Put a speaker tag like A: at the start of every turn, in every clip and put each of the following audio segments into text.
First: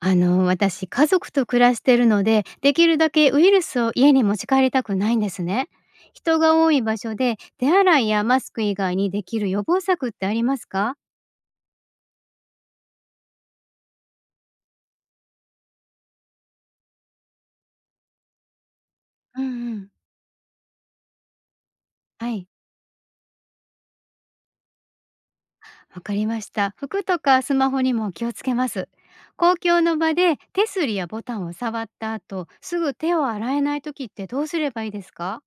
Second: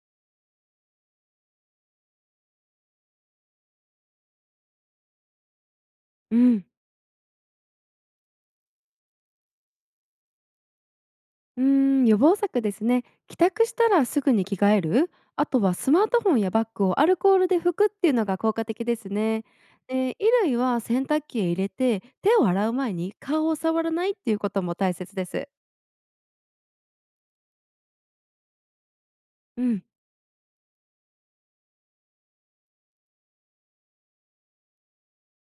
A: 私、家族と暮らしてるので、できるだけウイルスを家に持ち帰りたくないんですね。
B: う
A: 人が
B: ん、
A: 多い場所で、手洗いやマスク以外にできる予防策ってありますか？
B: 予防策ですね。帰宅したらすぐに着替える、あとはスマートフォンやバッグをアルコールで拭くっていうのが効果的です
A: う
B: ね。
A: んうん、
B: で、衣類は洗濯機へ入れて、
A: は
B: 手を
A: い、
B: 洗う前に顔を触らないっていうことも大切です。
A: わかりました。服とかスマホにも気をつけます。公
B: う
A: 共
B: ん。
A: の場で手すりやボタンを触った後、すぐ手を洗えない時ってどうすればいいですか？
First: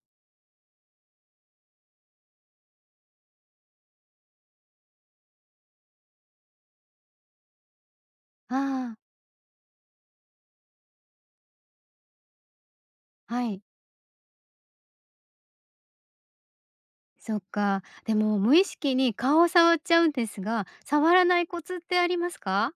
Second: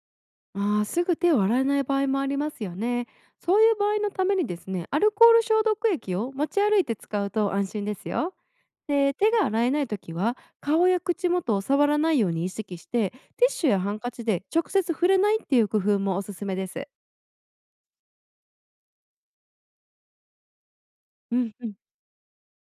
B: ああ、すぐ手を洗えない場合もありますよね。そういう場合のためにですね、アルコール消毒液を持ち歩いて使うと安心ですよ。
A: ああ、
B: で、手が洗えないときは、顔や口元を触らないように意識して、
A: は
B: ティッ
A: い。
B: シュやハンカチで直接触れないっていう工夫もおすすめです。
A: そっか。でも無意識に顔を触っちゃうんですが、触ら
B: う
A: ない
B: ん
A: コ
B: うん。
A: ツってありますか？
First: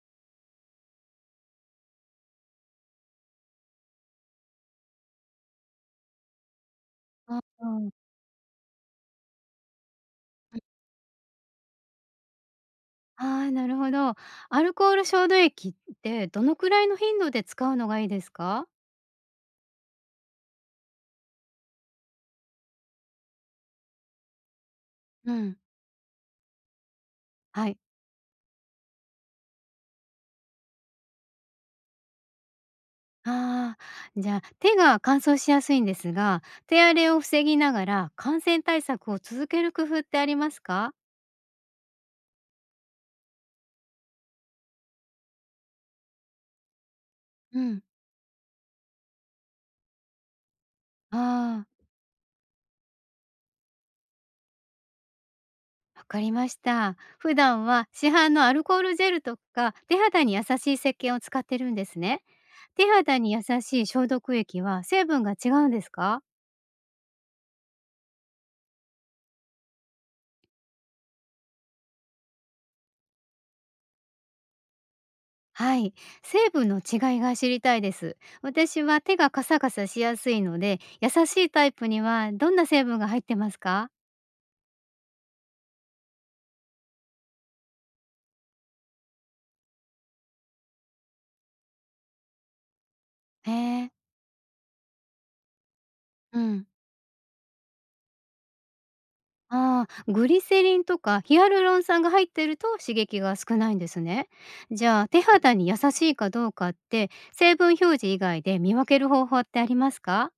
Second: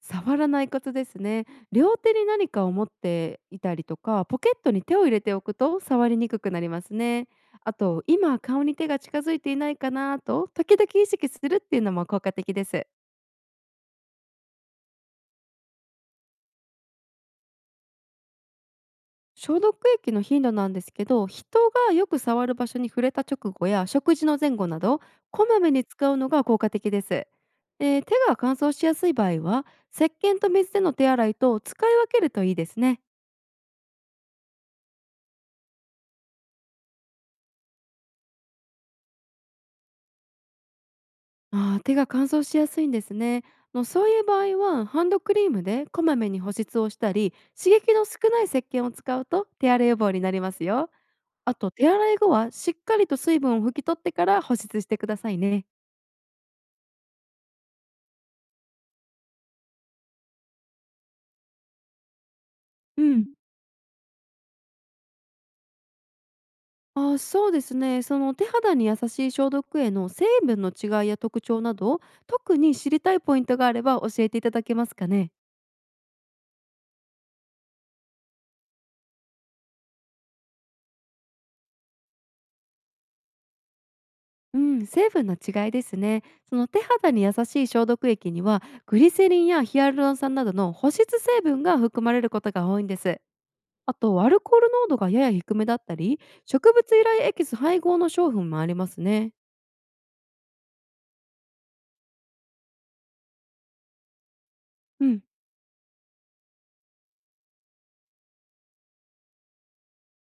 B: 触らないことですね。両手に何かを持っていたりとか、ポケットに手を入れておくと触りにくくなりますね。
A: あ
B: あと、
A: あ、
B: 今顔に手が近づいていないかなと、時々意識するっていうのも効果的です。
A: ああ、なるほど。アルコール消毒液ってどのくらいの頻度で使うのがいいですか？
B: 消毒液の頻度なんですけど、人がよく触る場所に触れた直後や食事の前後など、
A: う
B: こ
A: ん。
B: まめに使うのが効果的です。
A: はい。
B: で、手が乾燥しやすい場合は、石鹸と水での手洗いと使い分けるといいですね。
A: ああ、じゃあ、手が乾燥しやすいんですが、手荒れを防ぎながら感染対策を続ける工夫ってありますか？
B: ああ、手が乾燥しやすいんですね。そういう場合はハンドクリームでこまめに保湿をしたり
A: う
B: 刺
A: ん。
B: 激の少ない石鹸を使うと手荒れ予防になりますよ。あ
A: あ
B: と
A: あ、
B: 手洗い後はしっかりと水分を拭き取ってから保湿してくださいね。
A: わかりました。普段は市販のアルコールジェルとか手肌に優しい石鹸を使ってるんですね。手
B: う
A: 肌
B: ん。
A: に優しい消毒液は成分が違うんですか？
B: そうですね、その手肌に優しい消毒液の成分の違いや特徴など、特に知りたいポイントがあれば教えていただけますかね。
A: はい、成分の違いが知りたいです。私は手がカサカサしやすいので、優しいタイプにはどんな成分が入ってますか？
B: うん、成分の違いですね。その手肌に優しい消毒液にはグリセリンやヒアルロン酸などの保湿成分が含まれることが多いんです。
A: へえ。
B: あとアルコール濃度がやや低めだったり
A: うん、
B: 植物由来エキス配合の商品もありますね。
A: ああ、グリセリンとかヒアルロン酸が入ってると刺激が少ないんですね。じゃ
B: う
A: あ手
B: ん、
A: 肌に優しいかどうかって成分表示以外で見分ける方法ってありますか？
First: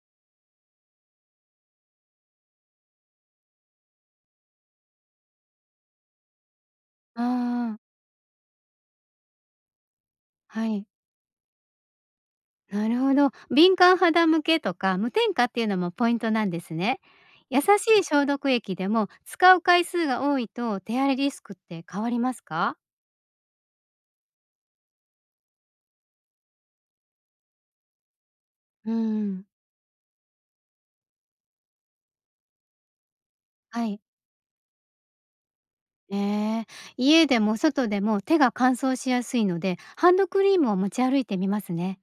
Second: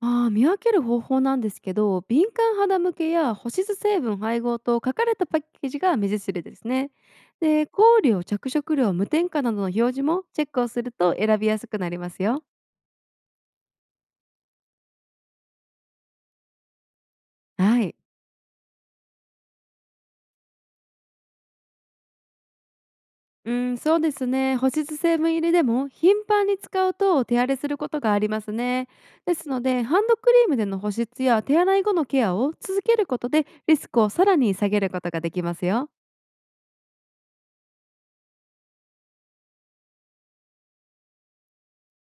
B: 見分ける方法なんですけど、敏感肌向けや保湿成分配合と書かれたパッケージが目印ですね。
A: あ
B: で、
A: あ、
B: 香料着色料無添加などの表示もチェック
A: は
B: をす
A: い。
B: ると選びやすくなりますよ。
A: なるほど。敏感肌向けとか無添加っていうのもポイントなんですね。優し
B: はい。
A: い消毒液でも使う回数が多いと手荒れリスクって変わりますか？
B: うん、そうですね。保湿成分入りでも頻繁に使うと手荒れすることがありますね。
A: う
B: で
A: ん。
B: すので、ハンドクリームでの保湿や手洗い後のケアを続けることでリ
A: は
B: ス
A: い。
B: クをさらに下げることができますよ。
A: えー、家でも外でも手が乾燥しやすいのでハンドクリームを持ち歩いてみますね。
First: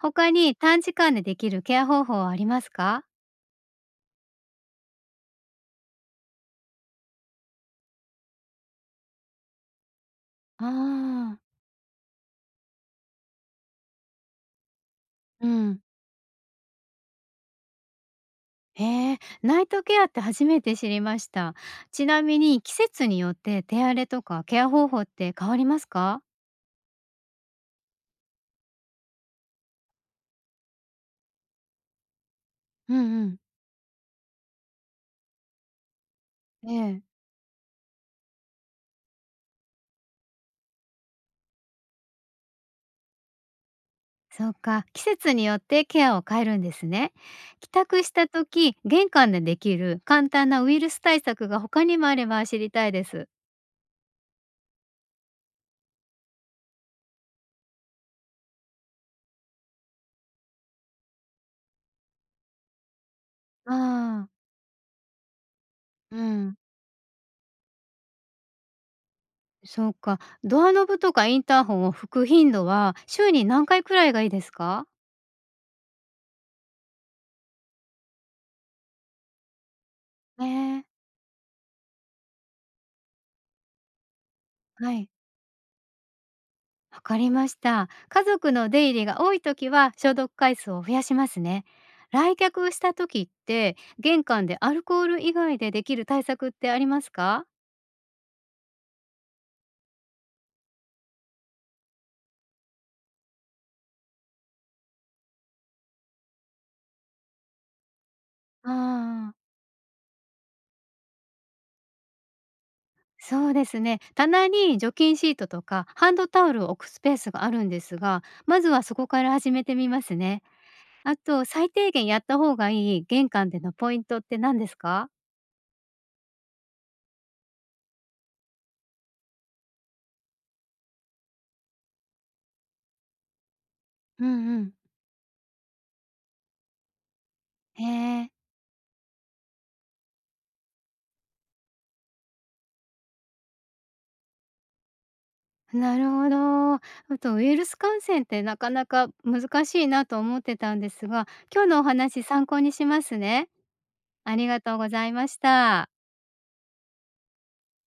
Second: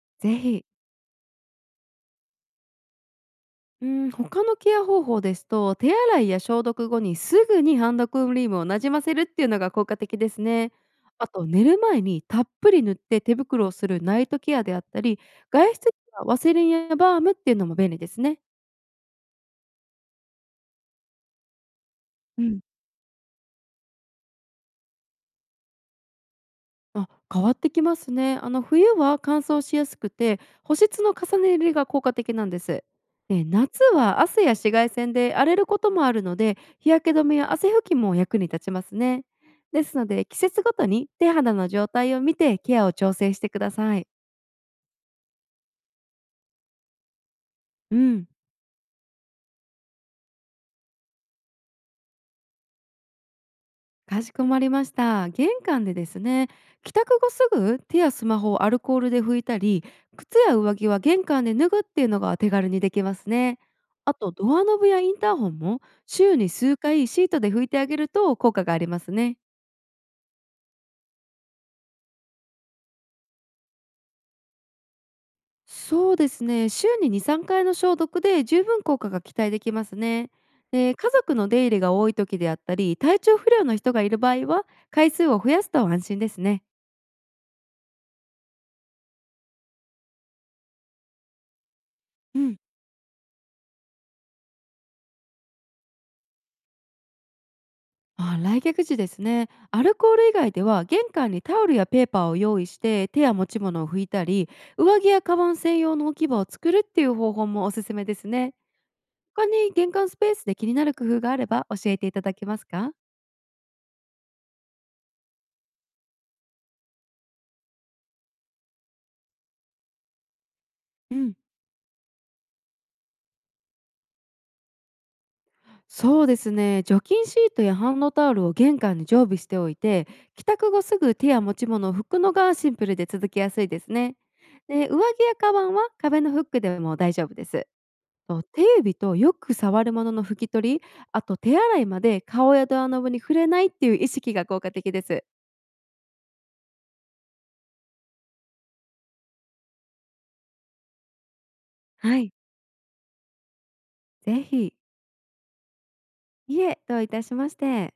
A: 他
B: ぜ
A: に
B: ひ。
A: 短時間でできるケア方法はありますか？
B: うん、他のケア方法ですと、手洗いや消毒後にすぐにハンドクリームをなじませるっていうのが効果的です
A: あ
B: ね。あ
A: あー。
B: と、寝る前にたっぷり塗って手袋をするナイトケアであったり、
A: う
B: 外
A: ん。
B: 出時はワセリンやバームっていうのも便利ですね。
A: へえ、ナイトケアって初めて知りました。ちなみ
B: う
A: に
B: ん。
A: 季節によって手荒れとかケア方法って変わりますか？
B: あ、変わってきますね。冬は乾燥しやすくて保湿の重ね塗りが効果的なんです。
A: うんうん。
B: で、夏は汗や紫外線で荒れることもあるので
A: え
B: 日
A: え、
B: 焼け止めや汗拭きも役に立ちますね。ですので、季節ごとに手肌の状態を見てケアを調整してください。
A: そうか、季節によってケアを変えるんですね。帰
B: う
A: 宅した
B: ん。
A: 時、玄関でできる簡単なウイルス対策が他にもあれば知りたいです。
B: かしこまりました。玄関でですね、帰宅後すぐ手やスマホをアルコールで拭いたり、靴や上着は玄関で脱ぐっていうのが手軽にできますね。あ
A: ああ、
B: とドアノブやインターホンも
A: う
B: 週に
A: ん。
B: 数回シートで拭いてあげると効果がありますね。
A: そうか、ドアノブとかインターホンを拭く頻度は週に何回くらいがいいですか？
B: そうですね、週に2、3回の消毒で十分効果が期待できますね。
A: へえ、
B: で、家族の出入りが多い時であったり、体調不良の人がいる場合は
A: はい。
B: 回数を増やすと安心ですね。
A: わかりました。家族の出入りが多い時は消毒回数を増やしますね。来
B: うん。
A: 客した時って玄関でアルコール以外でできる対策ってありますか？
B: あ、来客時ですね。アルコール以外では玄関にタオルやペーパーを用意して手や持ち物を拭いたり、上着やカバン専用の置き場を作るっていう方法もおすすめですね。
A: ああ、
B: 他に玄関スペースで気になる工夫があれば教えていただけますか？
A: そうですね。棚に除菌シートとかハンドタオルを置くスペースがあるんですが、まずはそこから始めてみますね。
B: う
A: あ
B: ん、
A: と最低限やった方がいい玄関でのポイントって何ですか？
B: そうですね、除菌シートやハンドタオルを玄関に常備しておいて帰宅後すぐ手や持ち物を拭くのがシンプルで続きやすいですね。
A: うんうん。
B: で、上着やカバンは壁のフックでも大丈夫です。
A: へえ。
B: と、手指とよく触るものの拭き取り、あと手洗いまで顔やドアノブに触れないっていう意識が効果的です。
A: なるほど。あとウイルス感染ってなかなか難しいなと思ってたんですが、今日のお
B: は
A: 話
B: い。
A: 参考にしますね。あ
B: ぜ
A: りが
B: ひ、
A: とうございました。
B: いえ、どういたしまして。